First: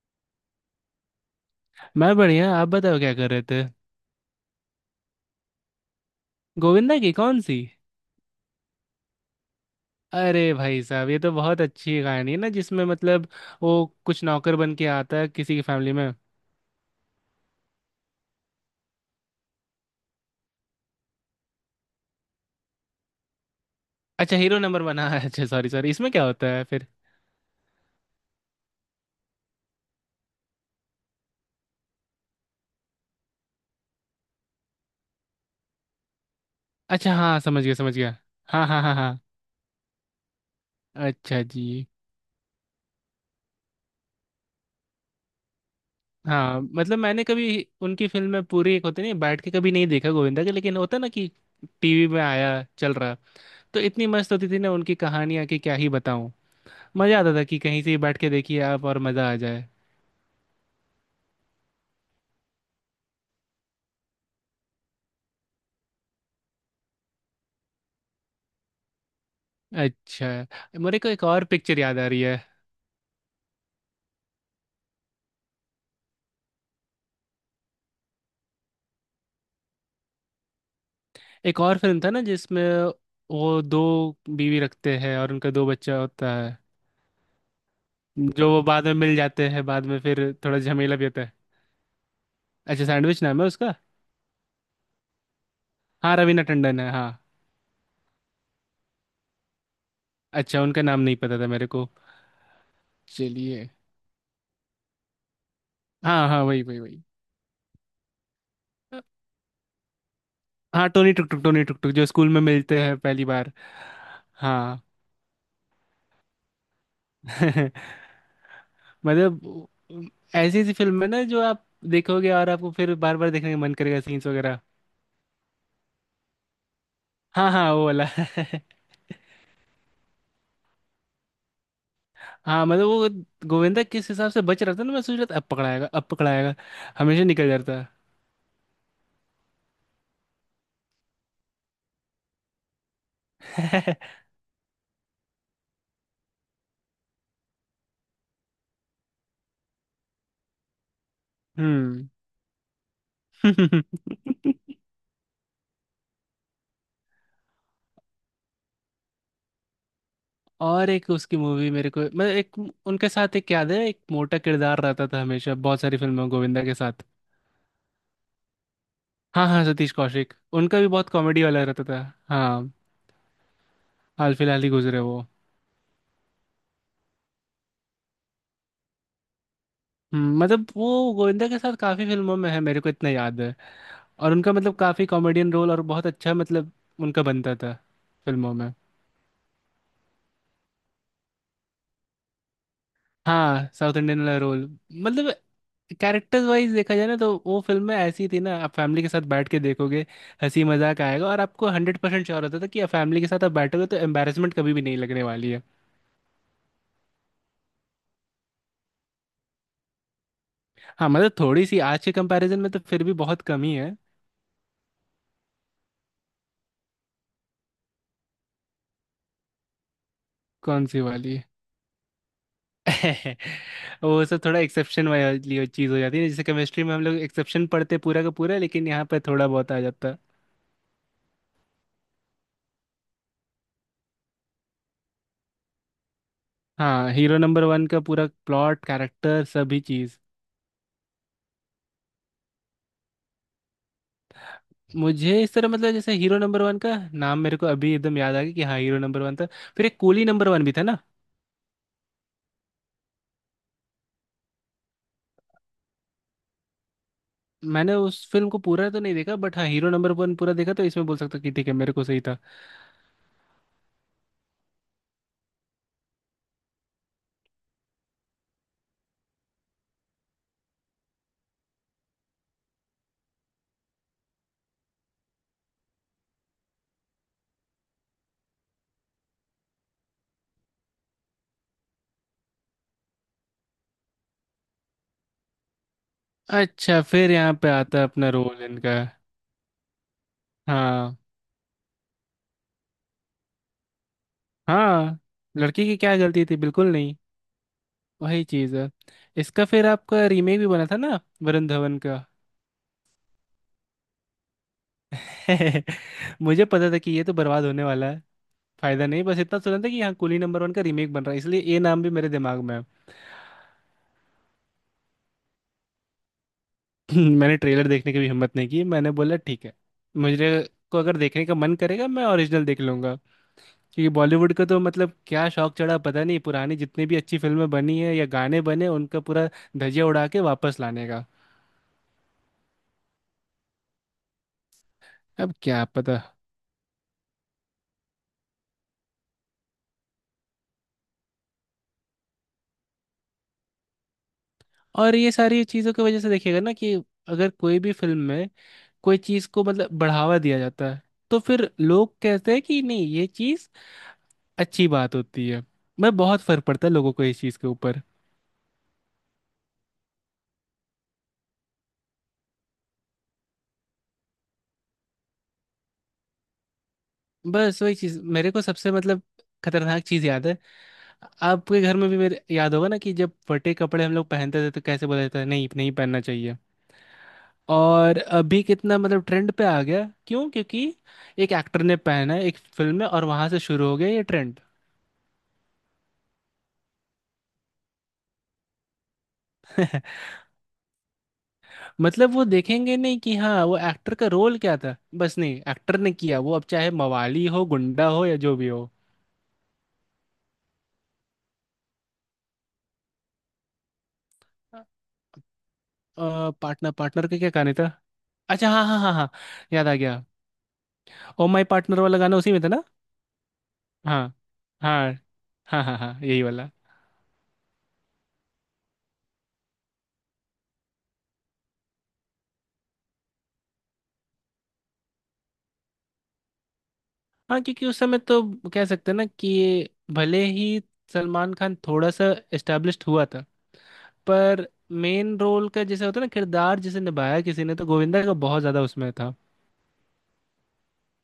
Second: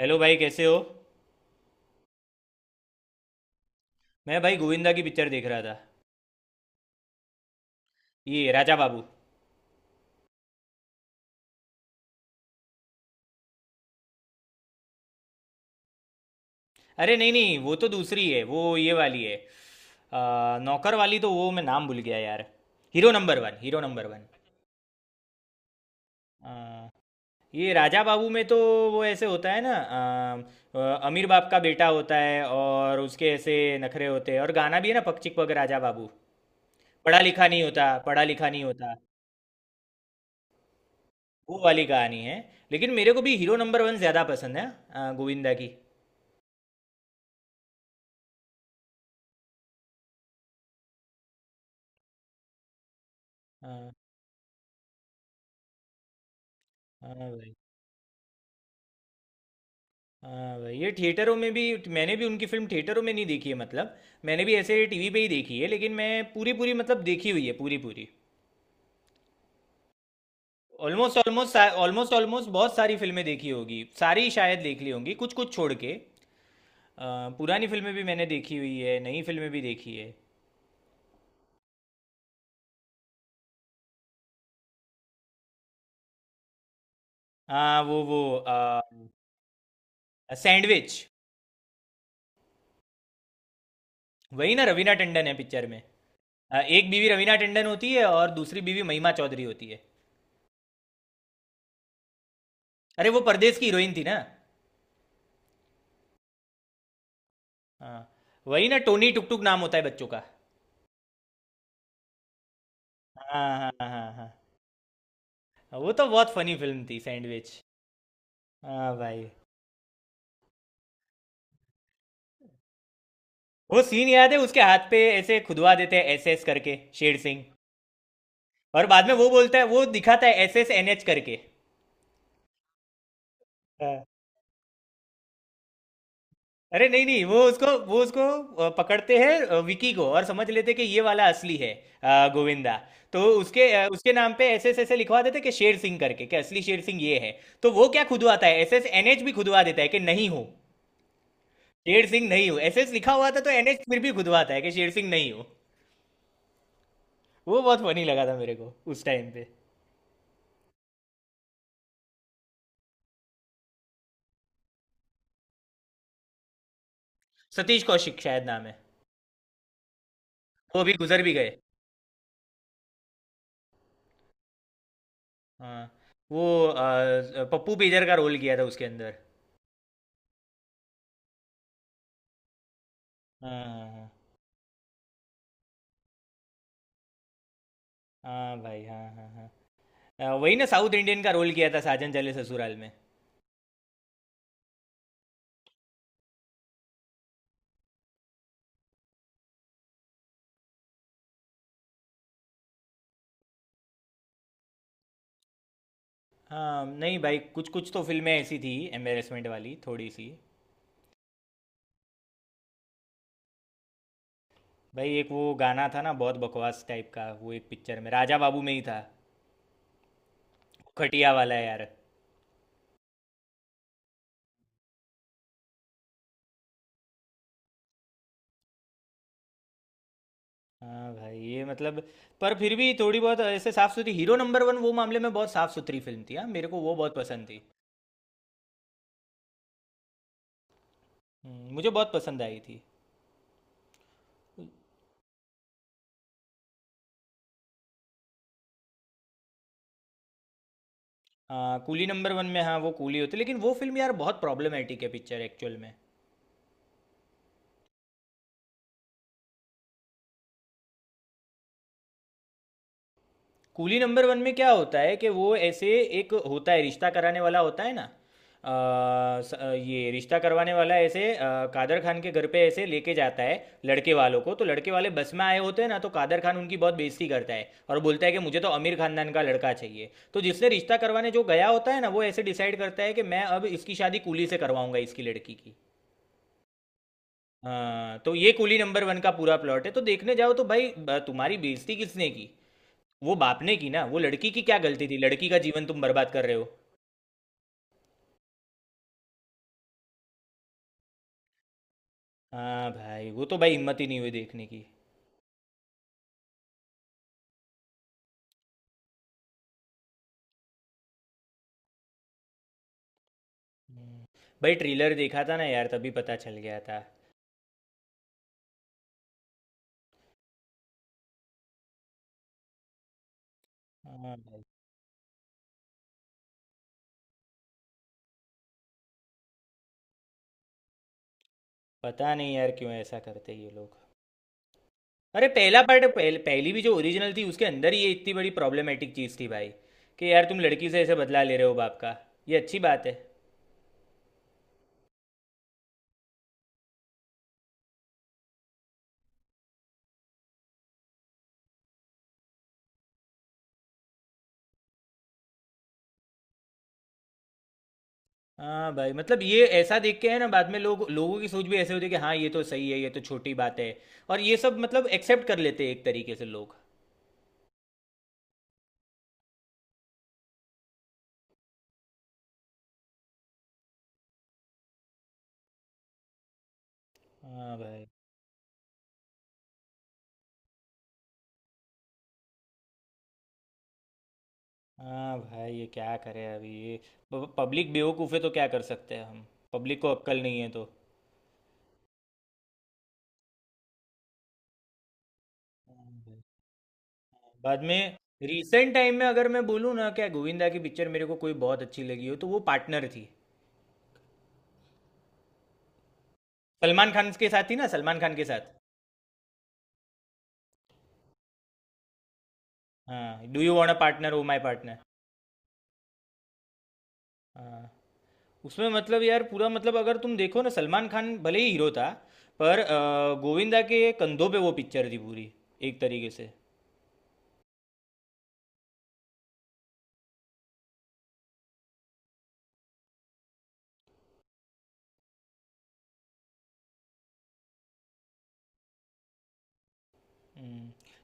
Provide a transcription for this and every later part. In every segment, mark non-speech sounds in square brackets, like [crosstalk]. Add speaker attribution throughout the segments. Speaker 1: Hello भाई, कैसे हो।
Speaker 2: मैं बढ़िया। आप बताओ क्या कर रहे थे।
Speaker 1: मैं भाई गोविंदा की पिक्चर देख रहा था।
Speaker 2: गोविंदा की कौन सी?
Speaker 1: ये राजा बाबू।
Speaker 2: अरे भाई साहब, ये तो बहुत अच्छी कहानी है ना, जिसमें मतलब वो कुछ नौकर बन के आता है किसी की फैमिली में।
Speaker 1: अरे नहीं नहीं, वो तो दूसरी है, वो ये वाली है। नौकर वाली तो वो मैं नाम भूल गया यार। Hero Number One, Hero Number One.
Speaker 2: अच्छा, हीरो नंबर वन। हाँ, अच्छा, सॉरी सॉरी, इसमें क्या होता है फिर?
Speaker 1: आ, ये राजा बाबू में तो वो ऐसे होता है ना। आ, आ, अमीर बाप का बेटा होता है, और उसके ऐसे नखरे होते हैं। और गाना भी है ना, पक चिक पक राजा बाबू।
Speaker 2: अच्छा,
Speaker 1: पढ़ा
Speaker 2: हाँ,
Speaker 1: लिखा
Speaker 2: समझ
Speaker 1: नहीं
Speaker 2: गया समझ
Speaker 1: होता,
Speaker 2: गया।
Speaker 1: पढ़ा लिखा नहीं
Speaker 2: हाँ हाँ
Speaker 1: होता।
Speaker 2: हाँ हाँ। अच्छा
Speaker 1: वो वाली
Speaker 2: जी।
Speaker 1: कहानी है। लेकिन मेरे को भी हीरो नंबर वन ज़्यादा पसंद है, गोविंदा की।
Speaker 2: हाँ, मतलब मैंने कभी उनकी फिल्म में पूरी, एक होती नहीं, बैठ के कभी नहीं देखा गोविंदा के, लेकिन होता ना कि टीवी में आया, चल रहा। तो
Speaker 1: हाँ
Speaker 2: इतनी मस्त होती थी ना उनकी कहानियाँ, कि क्या ही बताऊँ।
Speaker 1: हाँ
Speaker 2: मजा आता था
Speaker 1: भाई,
Speaker 2: कि कहीं से ही बैठ के देखिए आप, और मजा आ जाए।
Speaker 1: हाँ भाई। ये थिएटरों में भी, मैंने भी उनकी फिल्म थिएटरों में नहीं देखी है। मतलब मैंने भी ऐसे टीवी पे ही देखी है, लेकिन मैं पूरी पूरी मतलब देखी हुई है पूरी पूरी।
Speaker 2: अच्छा, मेरे को
Speaker 1: ऑलमोस्ट
Speaker 2: एक और
Speaker 1: ऑलमोस्ट
Speaker 2: पिक्चर याद आ
Speaker 1: ऑलमोस्ट
Speaker 2: रही है।
Speaker 1: ऑलमोस्ट बहुत सारी फिल्में देखी होगी। सारी शायद देख ली होंगी, कुछ कुछ छोड़ के। पुरानी फिल्में भी मैंने देखी हुई है, नई फिल्में भी देखी है।
Speaker 2: एक और फिल्म था ना, जिसमें वो दो बीवी रखते हैं और उनका दो बच्चा होता है।
Speaker 1: हाँ वो
Speaker 2: जो वो बाद में मिल जाते हैं, बाद में फिर थोड़ा
Speaker 1: सैंडविच।
Speaker 2: झमेला भी होता है। अच्छा, सैंडविच नाम है उसका।
Speaker 1: वही ना, रवीना टंडन है पिक्चर में।
Speaker 2: हाँ, रवीना टंडन है,
Speaker 1: एक
Speaker 2: हाँ।
Speaker 1: बीवी रवीना टंडन होती है, और दूसरी बीवी महिमा चौधरी होती है।
Speaker 2: अच्छा, उनका नाम नहीं पता था मेरे को।
Speaker 1: अरे, वो परदेश की
Speaker 2: चलिए।
Speaker 1: हीरोइन थी ना।
Speaker 2: हाँ हाँ, वही वही वही।
Speaker 1: हाँ, वही ना, टोनी टुक टुक नाम होता है बच्चों का।
Speaker 2: हाँ, टोनी टुक टुक, टोनी टुक टुक जो स्कूल में मिलते हैं पहली बार।
Speaker 1: हाँ हाँ हाँ।
Speaker 2: हाँ।
Speaker 1: हाँ वो तो बहुत फनी फिल्म थी, सैंडविच।
Speaker 2: [laughs]
Speaker 1: हाँ भाई।
Speaker 2: मतलब ऐसी ऐसी फिल्म है ना, जो आप देखोगे और आपको फिर बार बार देखने का मन
Speaker 1: वो
Speaker 2: करेगा,
Speaker 1: सीन
Speaker 2: सीन्स
Speaker 1: याद है, उसके
Speaker 2: वगैरह।
Speaker 1: हाथ पे ऐसे खुदवा देते हैं एस एस करके, शेर सिंह।
Speaker 2: हाँ हाँ, वो वाला। [laughs]
Speaker 1: और बाद में वो बोलता है, वो दिखाता है एस एस एन एच करके।
Speaker 2: हाँ, मतलब वो गोविंदा
Speaker 1: हाँ।
Speaker 2: किस हिसाब से बच रहा था ना, मैं सोच रहा था अब पकड़ाएगा, अब पकड़ाएगा।
Speaker 1: अरे नहीं नहीं,
Speaker 2: हमेशा
Speaker 1: वो
Speaker 2: निकल
Speaker 1: उसको
Speaker 2: जाता।
Speaker 1: वो उसको पकड़ते हैं, विकी को, और समझ लेते हैं कि ये वाला असली है, गोविंदा। तो उसके उसके
Speaker 2: [laughs]
Speaker 1: नाम पे एस एस ऐसे लिखवा देते हैं कि शेर सिंह करके, कि असली शेर सिंह ये है। तो वो क्या खुदवाता है, एस एस एन एच भी खुदवा देता है कि नहीं हो, शेर
Speaker 2: हम्म।
Speaker 1: सिंह नहीं हूँ। एस एस लिखा हुआ था, तो एन एच फिर भी खुदवाता है कि
Speaker 2: [laughs]
Speaker 1: शेर सिंह नहीं हूँ। वो बहुत फनी लगा था मेरे को उस टाइम पे।
Speaker 2: और एक उसकी मूवी, मेरे को मतलब एक, उनके साथ एक याद है, एक मोटा किरदार रहता था हमेशा बहुत सारी फिल्मों में गोविंदा के साथ।
Speaker 1: सतीश कौशिक शायद नाम है।
Speaker 2: हाँ हाँ, सतीश कौशिक, उनका
Speaker 1: वो
Speaker 2: भी
Speaker 1: भी
Speaker 2: बहुत
Speaker 1: गुजर भी
Speaker 2: कॉमेडी
Speaker 1: गए।
Speaker 2: वाला रहता था। हाँ। हाल फिलहाल ही गुजरे वो।
Speaker 1: हाँ, वो पप्पू बेजर का रोल किया था उसके अंदर।
Speaker 2: मतलब वो गोविंदा के साथ काफी फिल्मों में है, मेरे को इतना याद है।
Speaker 1: हाँ हाँ
Speaker 2: और उनका मतलब काफी कॉमेडियन रोल, और बहुत अच्छा मतलब उनका बनता था
Speaker 1: हाँ।
Speaker 2: फिल्मों
Speaker 1: हाँ
Speaker 2: में।
Speaker 1: भाई, हाँ हाँ हाँ। वही ना, साउथ इंडियन का रोल किया था साजन चले ससुराल में।
Speaker 2: हाँ, साउथ इंडियन वाला रोल, मतलब कैरेक्टर्स वाइज देखा जाए ना, तो वो फिल्में ऐसी थी ना, आप फैमिली के साथ बैठ के देखोगे, हंसी मजाक आएगा, और आपको 100% श्योर होता था कि आप फैमिली के साथ आप बैठोगे तो एम्बैरेसमेंट कभी भी नहीं लगने वाली है।
Speaker 1: हाँ नहीं भाई, कुछ कुछ तो फिल्में ऐसी थी एम्बेरसमेंट वाली, थोड़ी सी।
Speaker 2: हाँ, मतलब थोड़ी सी, आज के कंपैरिजन में तो फिर भी बहुत कमी है।
Speaker 1: भाई एक वो गाना था ना बहुत बकवास टाइप का, वो एक पिक्चर में राजा बाबू में ही था।
Speaker 2: कौन सी
Speaker 1: खटिया
Speaker 2: वाली?
Speaker 1: वाला यार।
Speaker 2: [laughs] वो सब थोड़ा एक्सेप्शन वाली चीज़ हो जाती है, जैसे केमिस्ट्री में हम लोग एक्सेप्शन पढ़ते पूरा का पूरा, लेकिन यहाँ पे थोड़ा बहुत आ जाता है।
Speaker 1: हाँ भाई, ये मतलब, पर फिर भी थोड़ी बहुत ऐसे साफ सुथरी, हीरो नंबर वन वो मामले में बहुत साफ सुथरी फिल्म थी। हाँ, मेरे को वो
Speaker 2: हाँ,
Speaker 1: बहुत
Speaker 2: हीरो
Speaker 1: पसंद थी।
Speaker 2: नंबर वन का पूरा प्लॉट, कैरेक्टर, सभी चीज़।
Speaker 1: मुझे बहुत पसंद आई थी।
Speaker 2: मुझे इस तरह, मतलब जैसे हीरो नंबर वन का नाम मेरे को अभी एकदम याद आ गया कि हाँ, हीरो नंबर वन था। फिर एक कूली नंबर वन भी था ना।
Speaker 1: हाँ कूली नंबर वन में, हाँ वो कूली होती, लेकिन वो फिल्म यार बहुत प्रॉब्लमेटिक है पिक्चर एक्चुअल में।
Speaker 2: मैंने उस फिल्म को पूरा तो नहीं देखा बट हाँ, हीरो नंबर वन पूरा देखा, तो इसमें बोल सकता हूँ कि ठीक है, मेरे को सही था।
Speaker 1: कूली नंबर वन में क्या होता है कि वो ऐसे, एक होता है रिश्ता कराने वाला होता है ना, ये रिश्ता करवाने वाला ऐसे कादर खान के घर पे ऐसे लेके जाता है लड़के वालों को। तो लड़के वाले बस में आए होते हैं ना, तो कादर खान उनकी बहुत बेइज्जती करता है और बोलता है कि मुझे तो अमीर खानदान का लड़का चाहिए। तो जिसने रिश्ता करवाने जो गया होता है ना, वो ऐसे डिसाइड करता है कि मैं अब इसकी शादी कूली से करवाऊंगा, इसकी लड़की की।
Speaker 2: अच्छा, फिर यहाँ पे आता है
Speaker 1: हाँ,
Speaker 2: अपना
Speaker 1: तो ये
Speaker 2: रोल
Speaker 1: कूली
Speaker 2: इनका।
Speaker 1: नंबर वन का पूरा प्लॉट है। तो देखने जाओ तो भाई,
Speaker 2: हाँ
Speaker 1: तुम्हारी बेइज्जती किसने की, वो बाप ने की ना, वो लड़की की क्या गलती थी,
Speaker 2: हाँ।
Speaker 1: लड़की का
Speaker 2: लड़की
Speaker 1: जीवन
Speaker 2: की
Speaker 1: तुम
Speaker 2: क्या
Speaker 1: बर्बाद
Speaker 2: गलती
Speaker 1: कर रहे
Speaker 2: थी,
Speaker 1: हो।
Speaker 2: बिल्कुल। वही चीज है। इसका फिर आपका रीमेक भी बना था ना, वरुण धवन का।
Speaker 1: हाँ भाई, वो तो भाई हिम्मत ही नहीं हुई देखने की।
Speaker 2: [laughs] मुझे पता था कि ये तो बर्बाद होने वाला है। फायदा नहीं, बस इतना सुना था कि हाँ, कूली नंबर वन का रीमेक बन रहा है, इसलिए ये नाम भी मेरे दिमाग में है। [laughs]
Speaker 1: हम्म। भाई ट्रेलर देखा था ना यार, तभी पता चल गया था।
Speaker 2: [clears throat] मैंने ट्रेलर देखने की भी हिम्मत नहीं की, मैंने बोला ठीक है, मुझे को अगर देखने का मन करेगा मैं ओरिजिनल देख लूंगा। क्योंकि
Speaker 1: हाँ
Speaker 2: बॉलीवुड
Speaker 1: भाई।
Speaker 2: का तो मतलब क्या शौक चढ़ा, पता नहीं, पुरानी जितनी भी अच्छी फिल्में बनी है या गाने बने, उनका पूरा धजिया उड़ा के वापस लाने का।
Speaker 1: पता नहीं यार क्यों ऐसा करते ये लोग। अरे
Speaker 2: अब
Speaker 1: पहला
Speaker 2: क्या
Speaker 1: पार्ट,
Speaker 2: पता।
Speaker 1: पहली भी जो ओरिजिनल थी, उसके अंदर ही ये इतनी बड़ी प्रॉब्लमेटिक चीज़ थी भाई, कि यार तुम लड़की से ऐसे बदला ले रहे हो बाप का। ये अच्छी बात है।
Speaker 2: और ये सारी चीज़ों की वजह से देखिएगा ना, कि अगर कोई भी फिल्म में कोई चीज़ को मतलब बढ़ावा दिया जाता है, तो फिर लोग कहते हैं कि नहीं, ये चीज़ अच्छी बात होती है। मैं, बहुत फर्क पड़ता है लोगों को इस चीज़ के ऊपर।
Speaker 1: हाँ भाई, मतलब ये ऐसा देख के है ना, बाद में लोग, लोगों की सोच भी ऐसे होती है कि हाँ ये तो सही है, ये तो छोटी बात है। और ये सब मतलब एक्सेप्ट कर लेते हैं एक तरीके से लोग।
Speaker 2: बस वही चीज़ मेरे को सबसे मतलब खतरनाक चीज़ याद है। आपके घर में भी मेरे याद होगा ना, कि जब फटे कपड़े हम लोग पहनते थे तो कैसे बोला जाता है नहीं नहीं, पहनना चाहिए।
Speaker 1: हाँ भाई।
Speaker 2: और अभी कितना मतलब ट्रेंड पे आ गया, क्यों? क्योंकि एक एक्टर ने पहना है एक फिल्म में, और वहां से शुरू हो गया ये ट्रेंड।
Speaker 1: हाँ भाई, ये क्या करें अभी ये, पब्लिक बेवकूफ़ है तो क्या कर सकते हैं हम। पब्लिक
Speaker 2: [laughs]
Speaker 1: को अक्ल नहीं है तो।
Speaker 2: मतलब वो देखेंगे नहीं कि हाँ, वो एक्टर का रोल क्या था, बस नहीं, एक्टर ने
Speaker 1: हाँ
Speaker 2: किया,
Speaker 1: भाई।
Speaker 2: वो अब चाहे मवाली हो,
Speaker 1: बाद
Speaker 2: गुंडा
Speaker 1: में,
Speaker 2: हो, या जो भी हो।
Speaker 1: रिसेंट टाइम में अगर मैं बोलूँ ना, क्या गोविंदा की पिक्चर मेरे को कोई बहुत अच्छी लगी हो, तो वो पार्टनर थी।
Speaker 2: पार्टनर,
Speaker 1: सलमान
Speaker 2: पार्टनर
Speaker 1: खान
Speaker 2: का
Speaker 1: के
Speaker 2: क्या
Speaker 1: साथ
Speaker 2: गाने
Speaker 1: थी ना,
Speaker 2: था?
Speaker 1: सलमान खान के साथ।
Speaker 2: अच्छा, हाँ हाँ हाँ हाँ, याद आ गया। ओ माय पार्टनर वाला गाना उसी में था ना।
Speaker 1: हाँ, do you want a partner,
Speaker 2: हाँ।
Speaker 1: Oh my partner.
Speaker 2: हाँ। हाँ हाँ हाँ, यही वाला।
Speaker 1: हाँ। उसमें मतलब यार पूरा मतलब, अगर तुम देखो ना, सलमान खान भले ही हीरो था, पर गोविंदा के कंधों पे वो पिक्चर थी पूरी, एक तरीके से।
Speaker 2: हाँ, क्योंकि उस समय तो कह सकते हैं ना, कि भले ही सलमान खान थोड़ा सा एस्टेब्लिश्ड हुआ था, पर मेन रोल का जैसे होता है ना, किरदार जिसे निभाया किसी ने, तो गोविंदा का बहुत ज्यादा उसमें था।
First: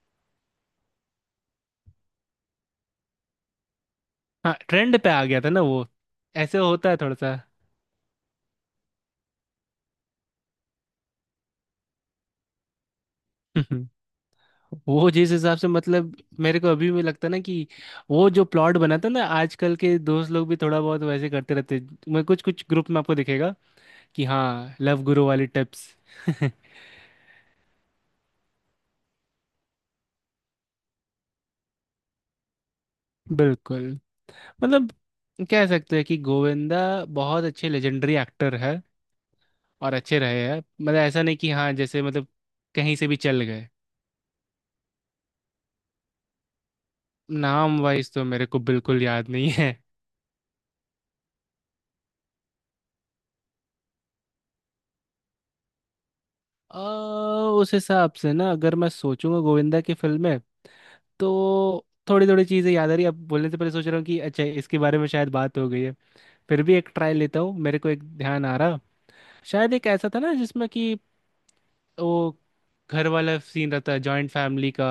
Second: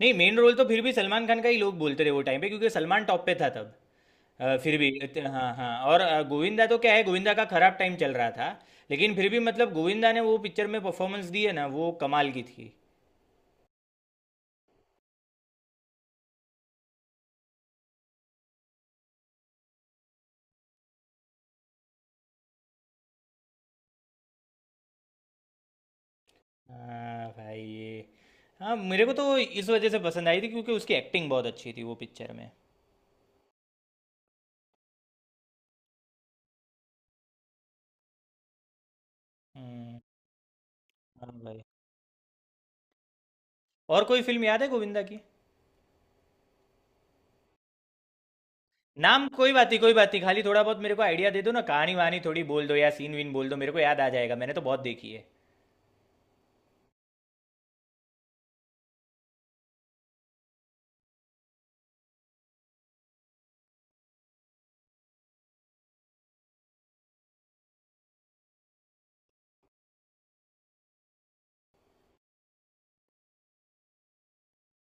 Speaker 1: नहीं मेन रोल तो फिर भी सलमान खान का ही लोग बोलते रहे वो टाइम पे, क्योंकि सलमान टॉप पे था तब।
Speaker 2: हाँ,
Speaker 1: फिर भी
Speaker 2: ट्रेंड पे आ गया था
Speaker 1: हाँ
Speaker 2: ना
Speaker 1: हाँ,
Speaker 2: वो।
Speaker 1: और
Speaker 2: ऐसे
Speaker 1: गोविंदा तो
Speaker 2: होता
Speaker 1: क्या
Speaker 2: है
Speaker 1: है,
Speaker 2: थोड़ा सा।
Speaker 1: गोविंदा का खराब टाइम चल रहा था। लेकिन फिर भी मतलब गोविंदा ने वो पिक्चर में परफॉर्मेंस दी है ना, वो कमाल की थी।
Speaker 2: [laughs] वो जिस हिसाब से, मतलब मेरे को अभी भी लगता है ना, कि वो जो प्लॉट बना था ना, आजकल के दोस्त लोग भी थोड़ा बहुत वैसे करते रहते हैं। मैं कुछ कुछ ग्रुप में आपको दिखेगा कि हाँ, लव गुरु वाली टिप्स। [laughs]
Speaker 1: हाँ भाई, ये हाँ, मेरे को तो इस वजह से पसंद आई थी क्योंकि उसकी एक्टिंग बहुत अच्छी थी वो पिक्चर में।
Speaker 2: बिल्कुल, मतलब कह सकते हैं कि गोविंदा बहुत अच्छे लेजेंडरी एक्टर है, और
Speaker 1: हम्म।
Speaker 2: अच्छे रहे हैं, मतलब ऐसा
Speaker 1: हाँ
Speaker 2: नहीं कि
Speaker 1: भाई,
Speaker 2: हाँ, जैसे मतलब कहीं से भी चल गए।
Speaker 1: और कोई फिल्म याद है गोविंदा की।
Speaker 2: नाम वाइज तो मेरे को बिल्कुल
Speaker 1: नाम
Speaker 2: याद
Speaker 1: कोई बात
Speaker 2: नहीं।
Speaker 1: नहीं, कोई बात नहीं, खाली थोड़ा बहुत मेरे को आइडिया दे दो ना, कहानी वहानी थोड़ी बोल दो या सीन वीन बोल दो, मेरे को याद आ जाएगा, मैंने तो बहुत देखी है।
Speaker 2: आ, उस हिसाब से ना, अगर मैं सोचूंगा गोविंदा की फिल्में, तो थोड़ी थोड़ी चीज़ें याद आ रही, अब बोलने से पहले सोच रहा हूँ कि अच्छा, इसके बारे में शायद बात हो गई है। फिर भी एक ट्राई लेता हूँ, मेरे को एक ध्यान आ रहा। शायद एक ऐसा था ना, जिसमें कि वो घर वाला सीन रहता है, जॉइंट फैमिली का।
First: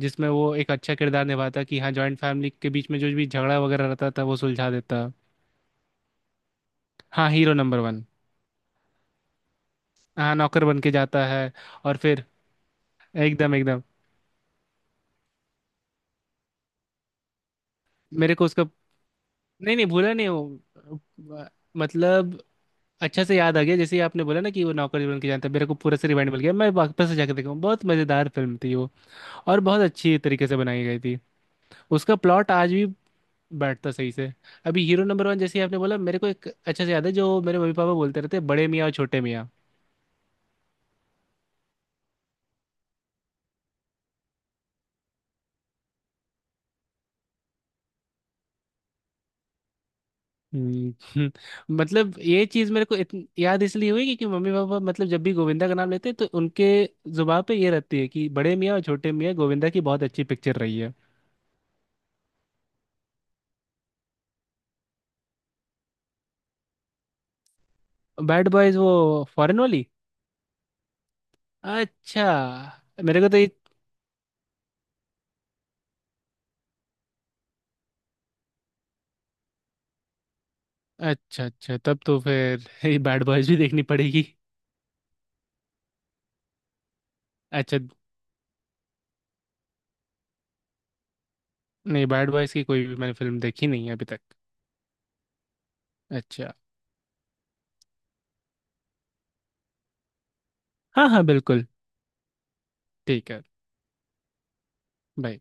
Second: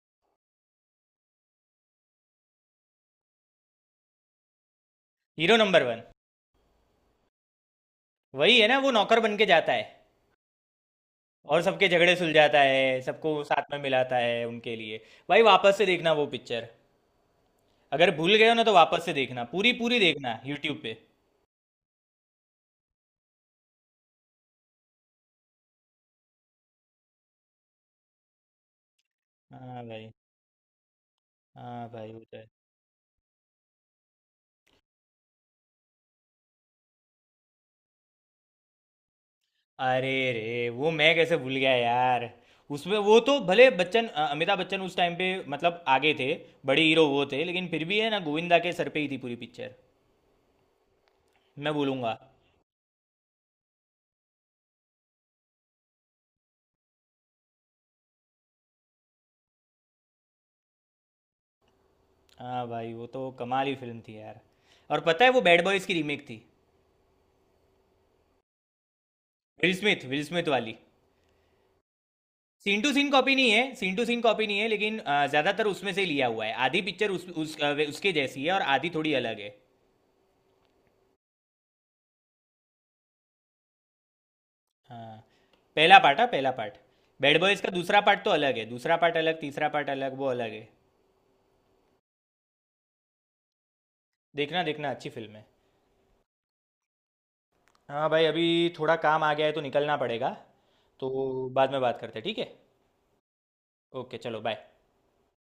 Speaker 2: जिसमें वो एक अच्छा किरदार निभाता कि हाँ, जॉइंट फैमिली के बीच में जो भी झगड़ा वगैरह रहता था वो सुलझा देता।
Speaker 1: Hero Number One.
Speaker 2: हाँ, हीरो नंबर वन।
Speaker 1: वही है ना, वो नौकर बन के जाता है,
Speaker 2: हाँ, नौकर बन के जाता है।
Speaker 1: और सबके
Speaker 2: और
Speaker 1: झगड़े
Speaker 2: फिर,
Speaker 1: सुलझाता है, सबको
Speaker 2: एकदम
Speaker 1: साथ में
Speaker 2: एकदम।
Speaker 1: मिलाता है उनके लिए। भाई वापस से देखना वो पिक्चर, अगर भूल
Speaker 2: मेरे को
Speaker 1: गए हो
Speaker 2: उसका,
Speaker 1: ना तो वापस से देखना, पूरी
Speaker 2: नहीं नहीं,
Speaker 1: पूरी
Speaker 2: भूला नहीं
Speaker 1: देखना यूट्यूब पे।
Speaker 2: वो, मतलब अच्छा से याद आ गया जैसे ही आपने बोला ना कि वो नौकर बन के जानता है, मेरे को पूरा से रिवाइंड मिल गया, मैं वापस से जाकर देखूँ, बहुत मजेदार फिल्म थी वो। और बहुत
Speaker 1: हाँ भाई।
Speaker 2: अच्छी तरीके से बनाई गई थी।
Speaker 1: हाँ भाई,
Speaker 2: उसका
Speaker 1: वो तो है।
Speaker 2: प्लॉट आज भी बैठता सही से। अभी हीरो नंबर वन जैसे ही आपने बोला, मेरे को एक अच्छा से याद है, जो मेरे मम्मी पापा बोलते रहते, बड़े मियाँ और छोटे मियाँ।
Speaker 1: अरे रे, वो मैं कैसे भूल गया यार। उसमें वो तो भले बच्चन, अमिताभ बच्चन उस टाइम पे मतलब आगे थे, बड़े हीरो वो थे, लेकिन फिर भी है ना, गोविंदा के सर पे ही थी पूरी पिक्चर,
Speaker 2: हम्म। [laughs]
Speaker 1: मैं बोलूँगा।
Speaker 2: मतलब ये चीज मेरे को याद इसलिए हुई क्योंकि मम्मी पापा मतलब जब भी गोविंदा का नाम लेते हैं, तो उनके जुबान पे ये रहती है कि बड़े मियाँ और छोटे मियाँ गोविंदा की बहुत अच्छी पिक्चर रही है।
Speaker 1: हाँ भाई, वो तो कमाल ही फिल्म थी यार। और पता है, वो बैड बॉयज़ की रीमेक थी।
Speaker 2: बैड बॉयज, वो फॉरेन
Speaker 1: विल
Speaker 2: वाली?
Speaker 1: स्मिथ विल स्मिथ वाली।
Speaker 2: अच्छा।
Speaker 1: सीन टू सीन
Speaker 2: मेरे को
Speaker 1: कॉपी
Speaker 2: तो ये,
Speaker 1: नहीं है, सीन टू सीन कॉपी नहीं है, लेकिन ज़्यादातर उसमें से लिया हुआ है। आधी पिक्चर उसके जैसी है, और आधी थोड़ी अलग है।
Speaker 2: अच्छा अच्छा, तब तो फिर [laughs] ये बैड बॉयज भी देखनी पड़ेगी।
Speaker 1: हाँ पहला पार्ट, हाँ पहला पार्ट। बैड बॉयज़ का
Speaker 2: अच्छा।
Speaker 1: दूसरा पार्ट तो अलग है, दूसरा पार्ट अलग, तीसरा पार्ट अलग, वो अलग है।
Speaker 2: नहीं, बैड बॉयज की कोई भी मैंने फिल्म देखी नहीं है अभी तक।
Speaker 1: देखना देखना, अच्छी फिल्म है।
Speaker 2: अच्छा।
Speaker 1: हाँ भाई, अभी थोड़ा काम आ गया है, तो निकलना पड़ेगा।
Speaker 2: हाँ
Speaker 1: तो
Speaker 2: हाँ, बिल्कुल।
Speaker 1: बाद में बात करते हैं, ठीक है।
Speaker 2: ठीक है।
Speaker 1: ओके चलो, बाय।
Speaker 2: बाय।